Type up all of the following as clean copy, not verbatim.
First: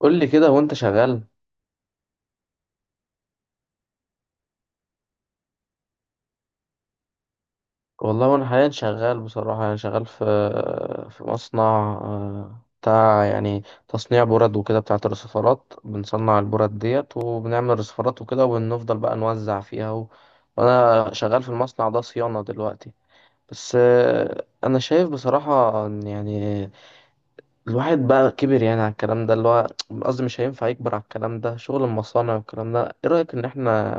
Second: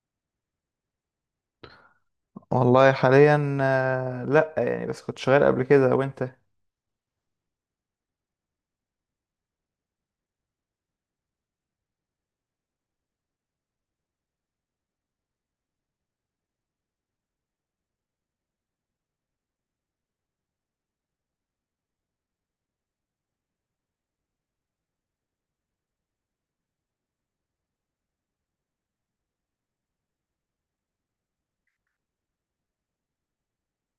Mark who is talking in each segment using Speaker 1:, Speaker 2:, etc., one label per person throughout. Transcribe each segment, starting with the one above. Speaker 1: قول لي كده وانت شغال.
Speaker 2: والله حاليا لا يعني بس كنت شغال قبل كده وانت.
Speaker 1: والله وانا حاليا شغال بصراحة، يعني شغال في مصنع. بتاع يعني تصنيع برد وكده بتاعة الرصفارات، بنصنع البرد ديت وبنعمل رصفارات وكده، وبنفضل بقى نوزع فيها وانا شغال في المصنع ده صيانة دلوقتي. بس انا شايف بصراحة ان يعني الواحد بقى كبر، يعني على الكلام ده اللي هو قصدي مش هينفع يكبر على الكلام ده شغل المصانع والكلام ده. ايه رأيك ان احنا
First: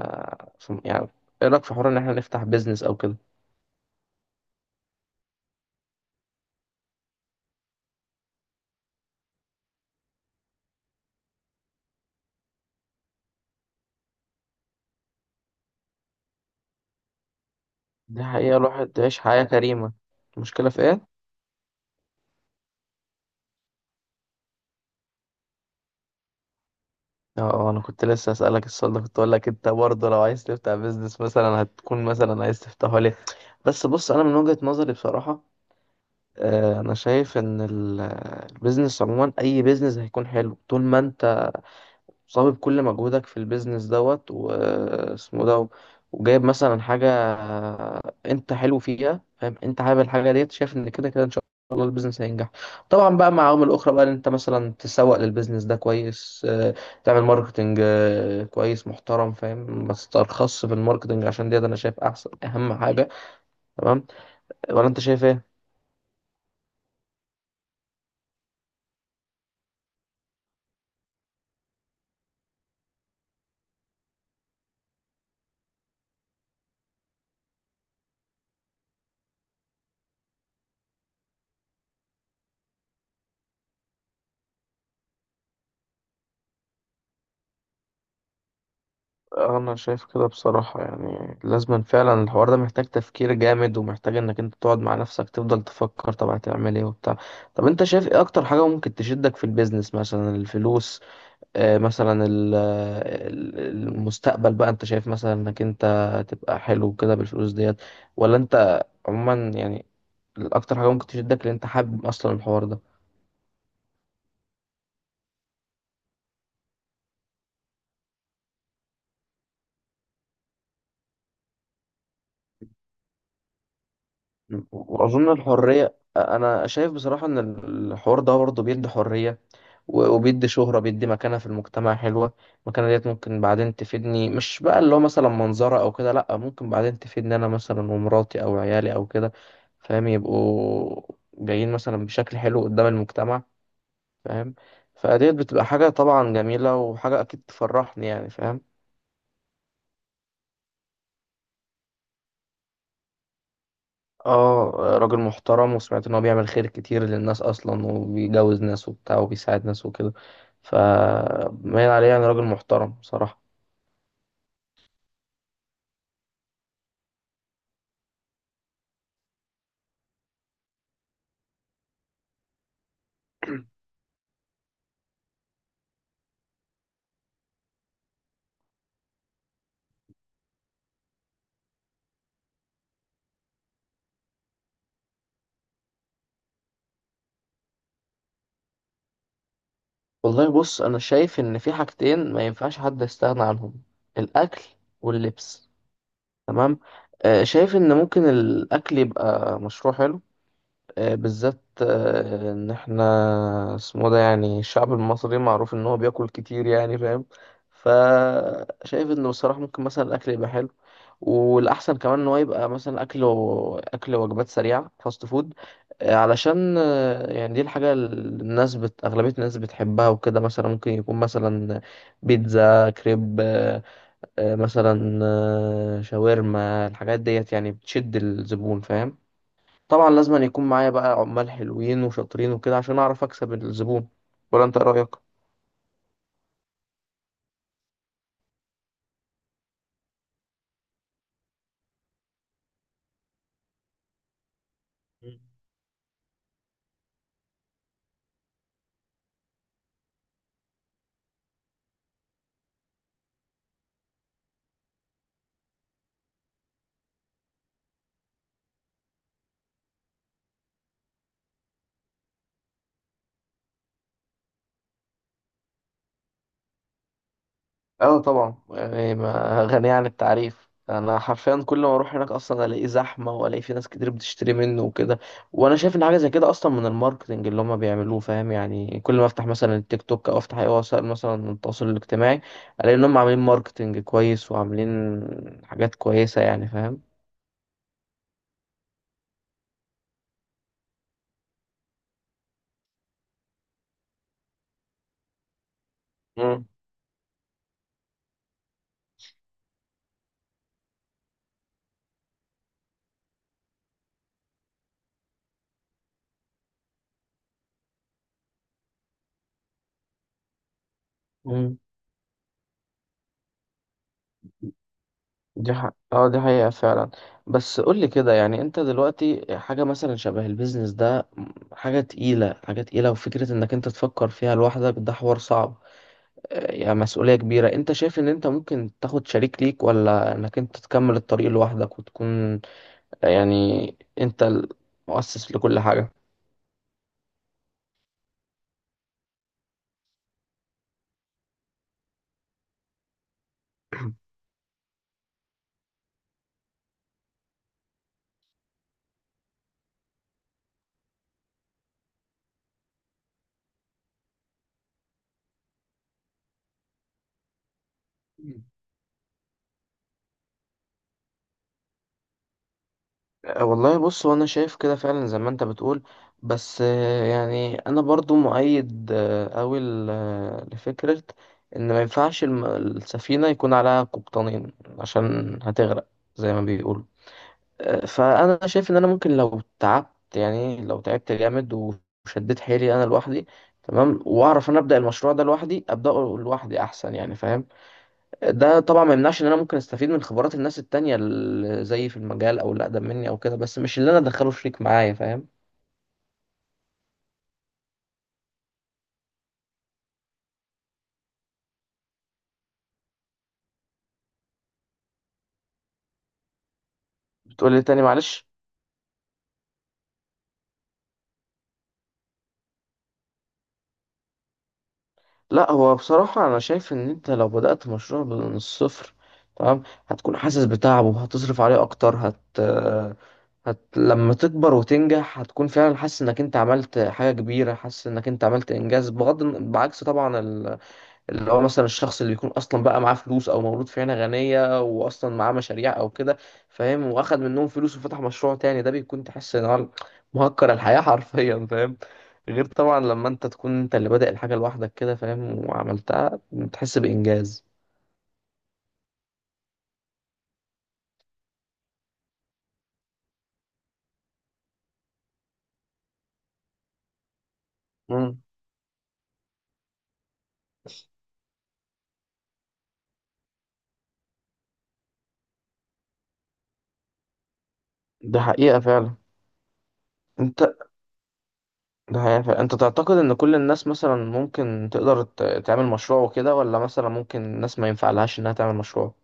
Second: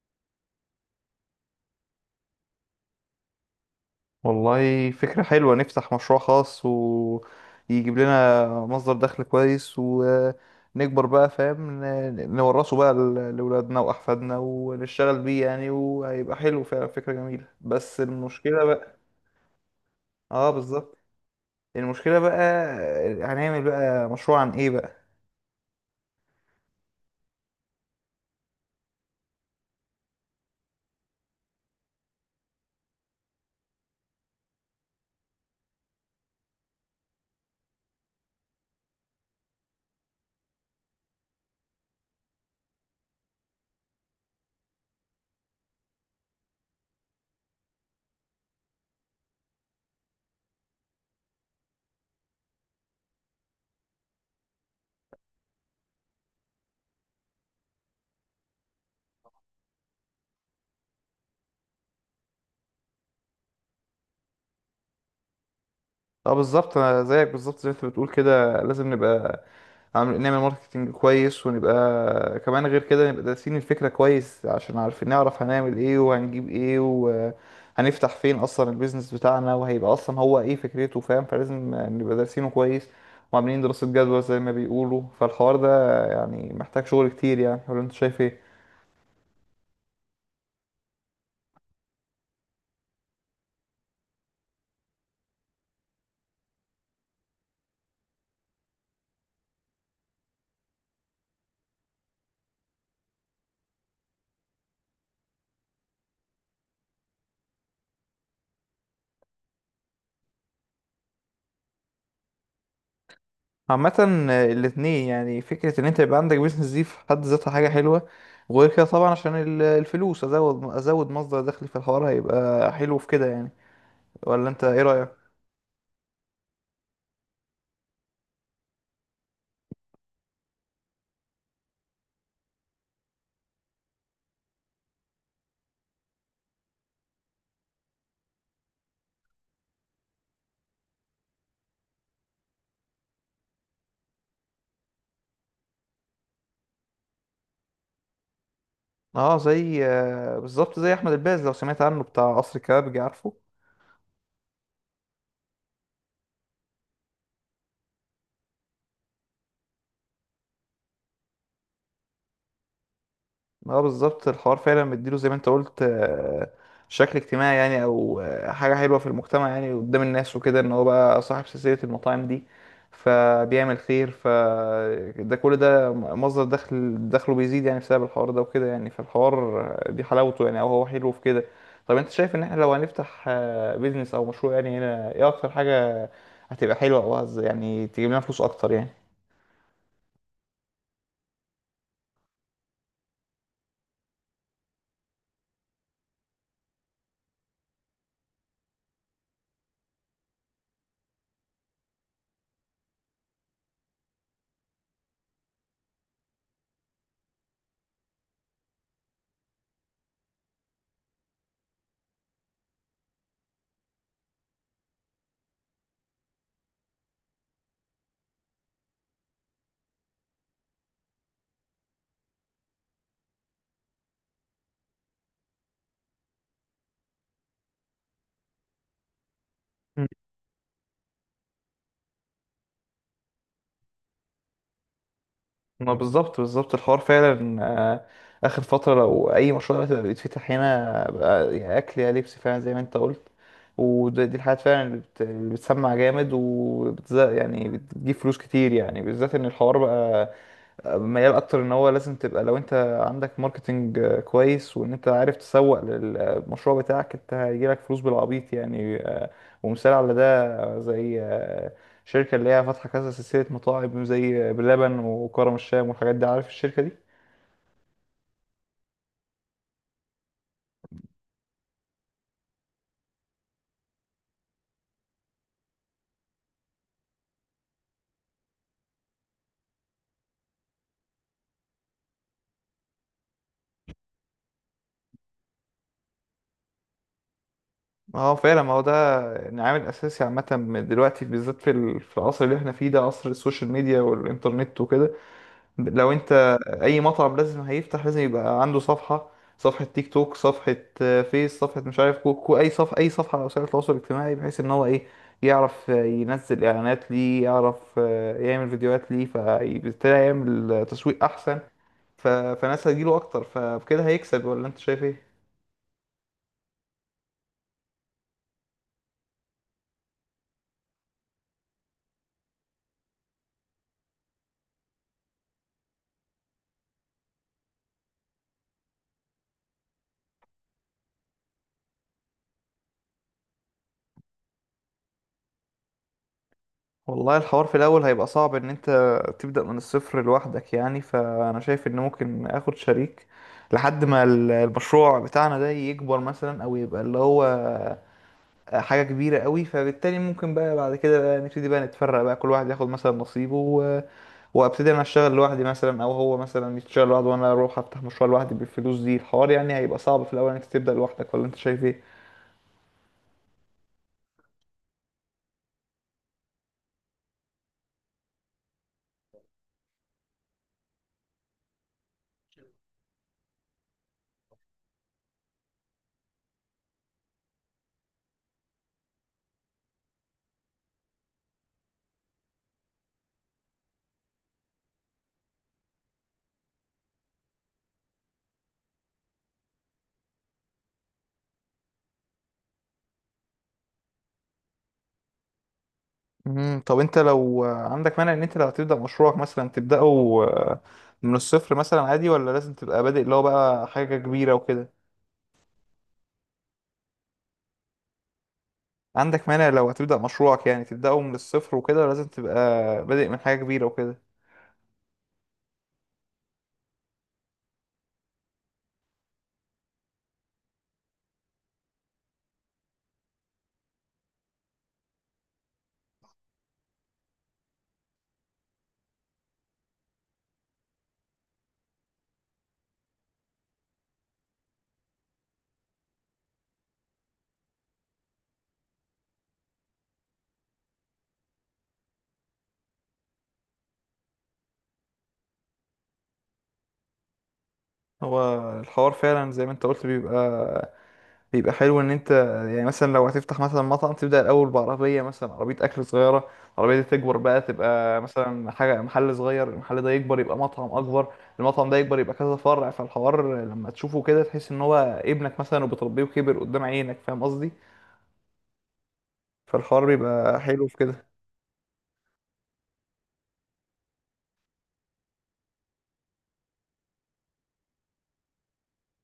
Speaker 1: يعني ايه رأيك في حوار ان احنا نفتح بيزنس او كده؟
Speaker 2: والله فكرة حلوة، نفتح مشروع خاص ويجيب لنا مصدر دخل كويس ونكبر بقى، فاهم، نورثه بقى لأولادنا وأحفادنا ونشتغل بيه يعني، وهيبقى حلو فعلا، فكرة جميلة، بس
Speaker 1: دي حقيقة،
Speaker 2: المشكلة بقى.
Speaker 1: الواحد عيش حياة كريمة.
Speaker 2: اه
Speaker 1: المشكلة في
Speaker 2: بالظبط.
Speaker 1: ايه؟
Speaker 2: المشكلة بقى هنعمل بقى مشروع عن ايه بقى؟
Speaker 1: اه، انا كنت لسه اسألك السؤال ده، كنت اقول لك انت برضه لو عايز تفتح بيزنس مثلا هتكون مثلا عايز تفتحه ليه. بس بص، انا من وجهة نظري بصراحة، انا شايف ان البيزنس عموما، اي بيزنس هيكون حلو طول ما انت صابب بكل مجهودك في البيزنس دوت واسمه ده، وجايب مثلا حاجة انت حلو فيها، فاهم؟ انت حابب الحاجة ديت، شايف ان كده كده ان شاء الله البيزنس هينجح. طبعا بقى مع عوامل اخرى بقى، ان انت مثلا تسوق للبيزنس ده كويس، تعمل ماركتنج كويس محترم، فاهم؟ ما تسترخصش في الماركتنج عشان ديت، انا شايف احسن اهم حاجة. تمام، ولا انت شايف ايه؟
Speaker 2: اه بالظبط، انا زيك بالظبط زي ما انت بتقول كده، لازم نبقى نعمل ماركتنج كويس، ونبقى كمان غير كده نبقى دارسين الفكرة كويس عشان نعرف هنعمل ايه وهنجيب ايه وهنفتح فين اصلا البيزنس بتاعنا، وهيبقى اصلا هو ايه فكرته، فاهم، فلازم نبقى دارسينه كويس وعاملين دراسة جدوى زي ما بيقولوا، فالحوار ده يعني محتاج شغل كتير يعني، ولا انت شايف ايه؟
Speaker 1: انا شايف كده بصراحة، يعني لازم فعلا الحوار ده محتاج تفكير جامد، ومحتاج انك انت تقعد مع نفسك تفضل تفكر طب هتعمل ايه وبتاع. طب انت شايف ايه اكتر حاجة ممكن تشدك في البيزنس؟ مثلا الفلوس، آه، مثلا المستقبل بقى، انت شايف مثلا انك انت تبقى حلو كده بالفلوس ديت، ولا انت عموما يعني اكتر حاجة ممكن تشدك اللي انت حابب اصلا الحوار ده؟
Speaker 2: عامة الاتنين، يعني فكرة ان انت يبقى عندك بيزنس دي في حد ذاتها حاجة حلوة، وغير كده طبعا عشان الفلوس، ازود مصدر دخل في الحوار، هيبقى حلو في كده يعني، ولا انت ايه رأيك؟
Speaker 1: واظن الحريه، انا شايف بصراحه ان الحوار ده برضه بيدي حريه، وبيدي شهره، بيدي مكانه في المجتمع حلوه. المكانه ديت ممكن بعدين تفيدني، مش بقى اللي هو مثلا منظره او كده، لا، ممكن بعدين تفيدني انا مثلا ومراتي او عيالي او كده، فاهم؟ يبقوا جايين مثلا بشكل حلو قدام المجتمع، فاهم؟ فديت بتبقى حاجه طبعا جميله، وحاجه اكيد تفرحني، يعني فاهم.
Speaker 2: اه زي بالظبط زي احمد الباز، لو سمعت عنه، بتاع قصر الكبابجي، عارفه.
Speaker 1: اه، راجل محترم، وسمعت ان هو بيعمل خير كتير للناس اصلا، وبيجوز ناس وبتاع وبيساعد ناس وكده، فمايل عليه يعني، راجل محترم بصراحة.
Speaker 2: اه بالظبط، الحوار فعلا مديله زي ما انت قلت، شكل اجتماعي يعني، او حاجة حلوة في المجتمع يعني قدام الناس وكده، ان هو بقى صاحب سلسلة المطاعم دي فبيعمل خير، فده كل ده مصدر دخل، دخله بيزيد يعني بسبب الحوار ده وكده يعني، فالحوار دي حلاوته يعني، او هو حلو في كده. طب انت شايف ان احنا لو هنفتح بيزنس او مشروع يعني، هنا ايه اكتر حاجة هتبقى حلوة او يعني تجيب لنا فلوس اكتر يعني؟
Speaker 1: والله بص، انا شايف ان في حاجتين ما ينفعش حد يستغنى عنهم: الاكل واللبس. تمام، شايف ان ممكن الاكل يبقى مشروع حلو، بالذات ان احنا اسمه ده، يعني الشعب المصري معروف ان هو بياكل كتير، يعني فاهم. فشايف انه بصراحة ممكن مثلا الاكل يبقى حلو، والاحسن كمان ان هو يبقى مثلا اكله اكل وجبات سريعه، فاست فود، علشان يعني دي الحاجه اللي الناس اغلبيه الناس بتحبها وكده. مثلا ممكن يكون مثلا بيتزا، كريب، مثلا شاورما، الحاجات ديت يعني بتشد الزبون، فاهم. طبعا لازم أن يكون معايا بقى عمال حلوين وشاطرين وكده عشان اعرف اكسب الزبون. ولا انت إيه رايك؟
Speaker 2: ما بالظبط بالظبط، الحوار فعلا آه، اخر فتره لو اي مشروع دلوقتي بقى بيتفتح هنا بقى، يا اكل يا لبس، فعلا زي ما انت قلت. ودي الحاجات فعلا اللي اللي بتسمع جامد، يعني بتجيب فلوس كتير يعني، بالذات ان الحوار بقى ميال اكتر، ان هو لازم تبقى لو انت عندك ماركتنج كويس، وان انت عارف تسوق للمشروع بتاعك، انت هيجيلك فلوس بالعبيط يعني. ومثال على ده زي شركة اللي هي فاتحة كذا سلسلة مطاعم زي بلبن وكرم الشام والحاجات دي، عارف الشركة دي؟
Speaker 1: اه طبعا، يعني ما غنية عن التعريف، انا حرفيا كل ما اروح هناك اصلا الاقيه زحمه، والاقي في ناس كتير بتشتري منه وكده. وانا شايف ان حاجه زي كده اصلا من الماركتنج اللي هم بيعملوه، فاهم؟ يعني كل ما افتح مثلا التيك توك او افتح اي وسائل مثلا التواصل الاجتماعي، الاقي ان هم عاملين ماركتنج كويس، وعاملين حاجات كويسه، يعني فاهم.
Speaker 2: اه فعلا، ما هو ده يعني عامل اساسي. عامة دلوقتي بالذات في في العصر اللي احنا فيه ده، عصر السوشيال ميديا والانترنت وكده، لو انت اي مطعم لازم هيفتح لازم يبقى عنده صفحة، صفحة تيك توك، صفحة فيس، صفحة مش عارف كوكو، اي صفحة، اي صفحة على وسائل التواصل الاجتماعي، بحيث ان هو ايه يعرف ينزل اعلانات ليه، يعرف يعمل فيديوهات ليه، فبالتالي يعمل تسويق احسن
Speaker 1: مم.
Speaker 2: فناس هتجيله اكتر، فبكده هيكسب، ولا انت شايف ايه؟
Speaker 1: اه، دي حقيقة فعلا. بس قولي كده، يعني انت دلوقتي حاجة مثلا شبه البيزنس ده حاجة تقيلة، حاجة تقيلة، وفكرة انك انت تفكر فيها لوحدك ده حوار صعب، يعني مسؤولية كبيرة. انت شايف ان انت ممكن تاخد شريك ليك، ولا انك انت تكمل الطريق لوحدك وتكون يعني انت المؤسس لكل حاجة؟
Speaker 2: والله الحوار في الاول هيبقى صعب، ان انت تبدأ من الصفر لوحدك يعني، فانا شايف ان ممكن اخد شريك لحد ما المشروع بتاعنا ده يكبر مثلا، او يبقى اللي هو حاجة كبيرة قوي، فبالتالي ممكن بقى بعد كده بقى نبتدي بقى نتفرق بقى، كل واحد ياخد مثلا نصيبه وابتدي انا اشتغل لوحدي مثلا، او هو مثلا يشتغل لوحده وانا اروح افتح مشروع لوحدي بالفلوس دي. الحوار يعني هيبقى صعب في الاول انك تبدأ لوحدك، ولا انت شايف ايه؟
Speaker 1: أه والله بص، هو انا شايف كده فعلا زي ما انت بتقول، بس يعني انا برضو مؤيد قوي لفكرة ان ما ينفعش السفينة يكون عليها قبطانين، عشان هتغرق زي ما بيقولوا. فانا شايف ان انا ممكن لو تعبت، يعني لو تعبت جامد وشديت حيلي انا لوحدي، تمام، واعرف انا ابدا المشروع ده لوحدي، ابداه لوحدي احسن، يعني فاهم. ده طبعا ما يمنعش ان انا ممكن استفيد من خبرات الناس التانية اللي زي في المجال او اللي اقدم مني او كده، بس مش اللي انا ادخله شريك معايا، فاهم.
Speaker 2: مم. طب انت لو عندك مانع ان انت لو هتبدأ مشروعك مثلا تبدأه آه، من الصفر مثلا عادي، ولا لازم تبقى بادئ اللي هو بقى حاجة كبيرة وكده؟
Speaker 1: بتقول لي تاني معلش؟
Speaker 2: عندك مانع لو هتبدأ مشروعك يعني تبدأه من الصفر وكده، ولا لازم تبقى بادئ من حاجة كبيرة وكده؟
Speaker 1: لا، هو بصراحة انا شايف ان انت لو بدأت مشروع من الصفر، تمام، هتكون حاسس بتعبه، وهتصرف عليه اكتر، هت... هت لما تكبر وتنجح هتكون فعلا حاسس انك انت عملت حاجة كبيرة، حاسس انك انت عملت انجاز، بعكس طبعا اللي هو مثلا الشخص اللي بيكون اصلا بقى معاه فلوس، او مولود في عيله غنيه واصلا معاه مشاريع او كده، فاهم، واخد منهم فلوس وفتح مشروع تاني. ده بيكون تحس ان هو مهكر الحياه حرفيا، فاهم. غير طبعا لما انت تكون انت اللي بادئ الحاجه لوحدك كده، فاهم، وعملتها بتحس بانجاز.
Speaker 2: هو الحوار فعلا زي ما انت قلت بيبقى حلو ان انت يعني مثلا لو هتفتح مثلا مطعم، تبدأ الاول بعربية مثلا، عربية اكل صغيرة، العربية دي تكبر بقى تبقى
Speaker 1: مم.
Speaker 2: مثلا حاجة محل صغير، المحل ده يكبر يبقى مطعم اكبر، المطعم ده يكبر يبقى كذا فرع، فالحوار لما تشوفه كده تحس ان هو ابنك مثلا وبتربيه وكبر قدام عينك، فاهم قصدي،
Speaker 1: ده حقيقة فعلا.
Speaker 2: فالحوار بيبقى
Speaker 1: انت،
Speaker 2: حلو في كده.
Speaker 1: ده حقيقة فعلا. انت تعتقد ان كل الناس مثلا ممكن تقدر تعمل مشروع وكده، ولا مثلا ممكن الناس ما ينفعلهاش انها تعمل مشروع؟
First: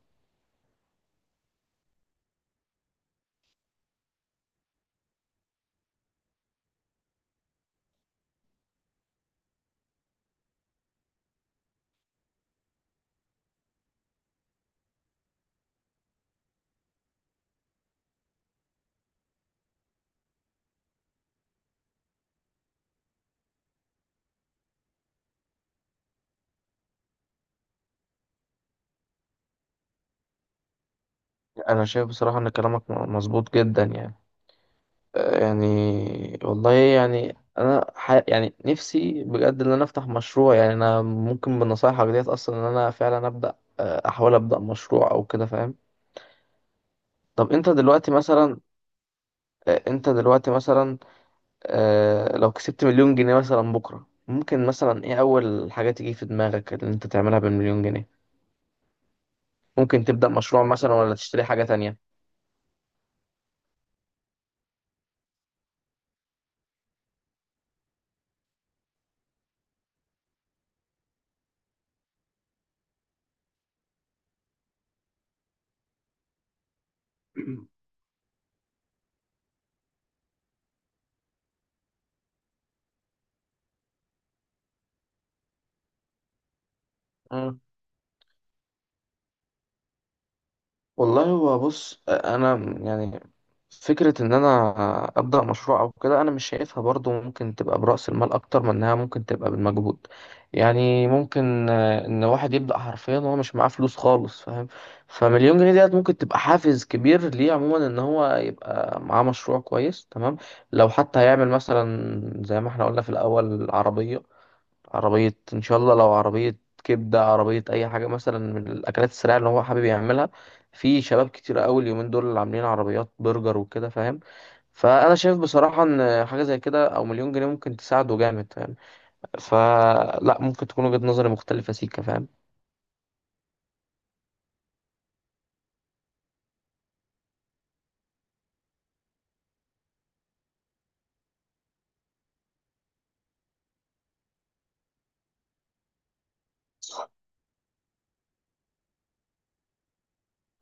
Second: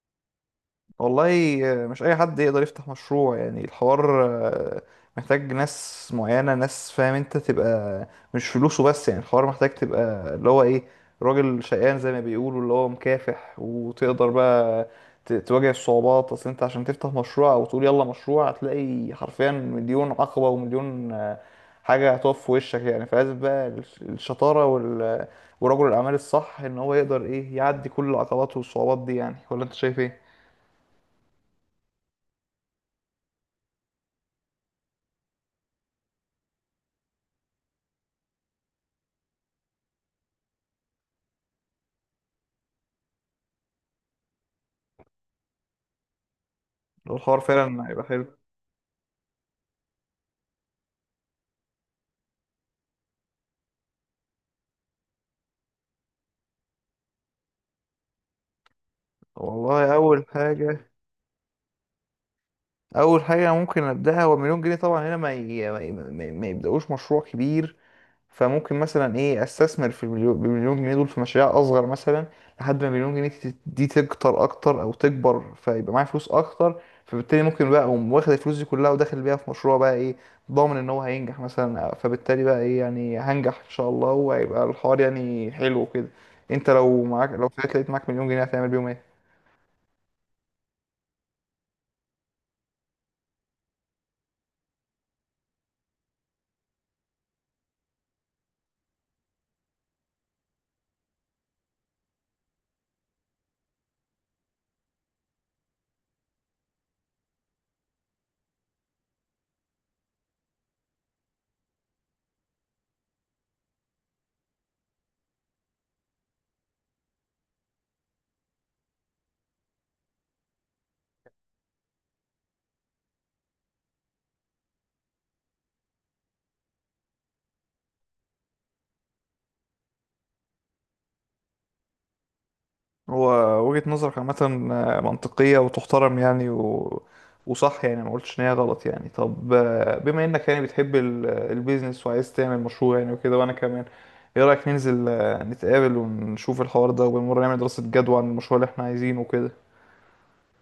Speaker 2: والله مش اي حد يقدر يفتح مشروع يعني، الحوار محتاج ناس معينة، ناس فاهم انت، تبقى مش فلوسه بس يعني، الحوار محتاج تبقى اللي هو ايه، راجل شقيان زي ما بيقولوا، اللي هو مكافح وتقدر بقى تواجه الصعوبات. اصل انت عشان تفتح مشروع او تقول يلا مشروع، هتلاقي حرفيا مليون عقبة ومليون حاجة هتقف في وشك يعني، فلازم بقى الشطارة ورجل الأعمال الصح، إن هو يقدر إيه يعدي كل العقبات والصعوبات دي يعني، ولا أنت شايف إيه؟
Speaker 1: انا شايف بصراحه ان كلامك مظبوط جدا، يعني يعني والله يعني انا يعني نفسي بجد ان انا افتح مشروع، يعني انا ممكن بنصايحك ديت اصلا ان انا فعلا ابدا، احاول ابدا مشروع او كده، فاهم.
Speaker 2: لو الحوار
Speaker 1: طب انت
Speaker 2: فعلا هيبقى
Speaker 1: دلوقتي
Speaker 2: حلو.
Speaker 1: مثلا انت دلوقتي مثلا لو كسبت مليون جنيه مثلا بكره، ممكن مثلا ايه اول حاجه تيجي في دماغك اللي انت تعملها بالمليون جنيه؟
Speaker 2: والله
Speaker 1: ممكن
Speaker 2: اول
Speaker 1: تبدا مشروع
Speaker 2: حاجه،
Speaker 1: مثلا ولا تشتري حاجه تانية؟
Speaker 2: اول حاجه ممكن ابداها، هو مليون جنيه طبعا هنا ما يبداوش مشروع كبير، فممكن مثلا ايه استثمر في المليون بالمليون جنيه دول في مشاريع اصغر مثلا، لحد ما المليون جنيه دي تكتر اكتر او تكبر، فيبقى معايا فلوس اكتر، فبالتالي ممكن بقى اقوم واخد الفلوس دي كلها وداخل بيها في مشروع بقى ايه ضامن ان هو هينجح مثلا، فبالتالي بقى ايه يعني هنجح ان شاء الله، وهيبقى الحوار يعني حلو كده. انت لو طلعت لقيت معاك مليون جنيه هتعمل بيهم ايه؟
Speaker 1: والله هو بص، انا يعني فكره ان انا ابدا مشروع او كده، انا مش شايفها برضو ممكن تبقى براس المال اكتر من انها ممكن تبقى بالمجهود. يعني ممكن ان واحد يبدا حرفيا وهو مش معاه فلوس خالص، فاهم؟ فمليون جنيه ديت ممكن تبقى حافز كبير ليه عموما، ان هو يبقى معاه مشروع كويس، تمام. لو حتى هيعمل مثلا زي ما احنا قلنا في الاول عربيه، عربية إن شاء الله، لو عربية كبدة، عربية أي حاجة مثلا من الأكلات السريعة اللي هو حابب يعملها. في شباب كتير أوي اليومين دول اللي عاملين عربيات برجر وكده، فاهم. فأنا شايف بصراحة إن حاجة زي كده أو مليون جنيه ممكن تساعده جامد، فاهم. فلا، ممكن تكون وجهة نظري مختلفة سيكا، فاهم.
Speaker 2: هو وجهة نظرك عامة منطقية وتحترم يعني وصح يعني، ما قلتش ان هي غلط يعني. طب بما انك يعني بتحب البيزنس وعايز تعمل مشروع يعني وكده، وانا كمان، ايه رأيك ننزل نتقابل ونشوف الحوار ده، وبالمرة نعمل دراسة جدوى عن المشروع اللي احنا عايزينه وكده؟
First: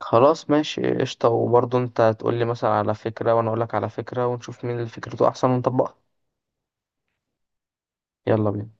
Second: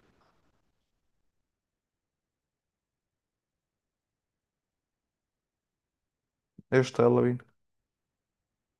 Speaker 1: خلاص ماشي قشطة، وبرضه أنت تقولي مثلا على فكرة وأنا أقولك على فكرة ونشوف مين اللي فكرته أحسن ونطبقها.
Speaker 2: قشطة، يلا بينا.
Speaker 1: يلا بينا.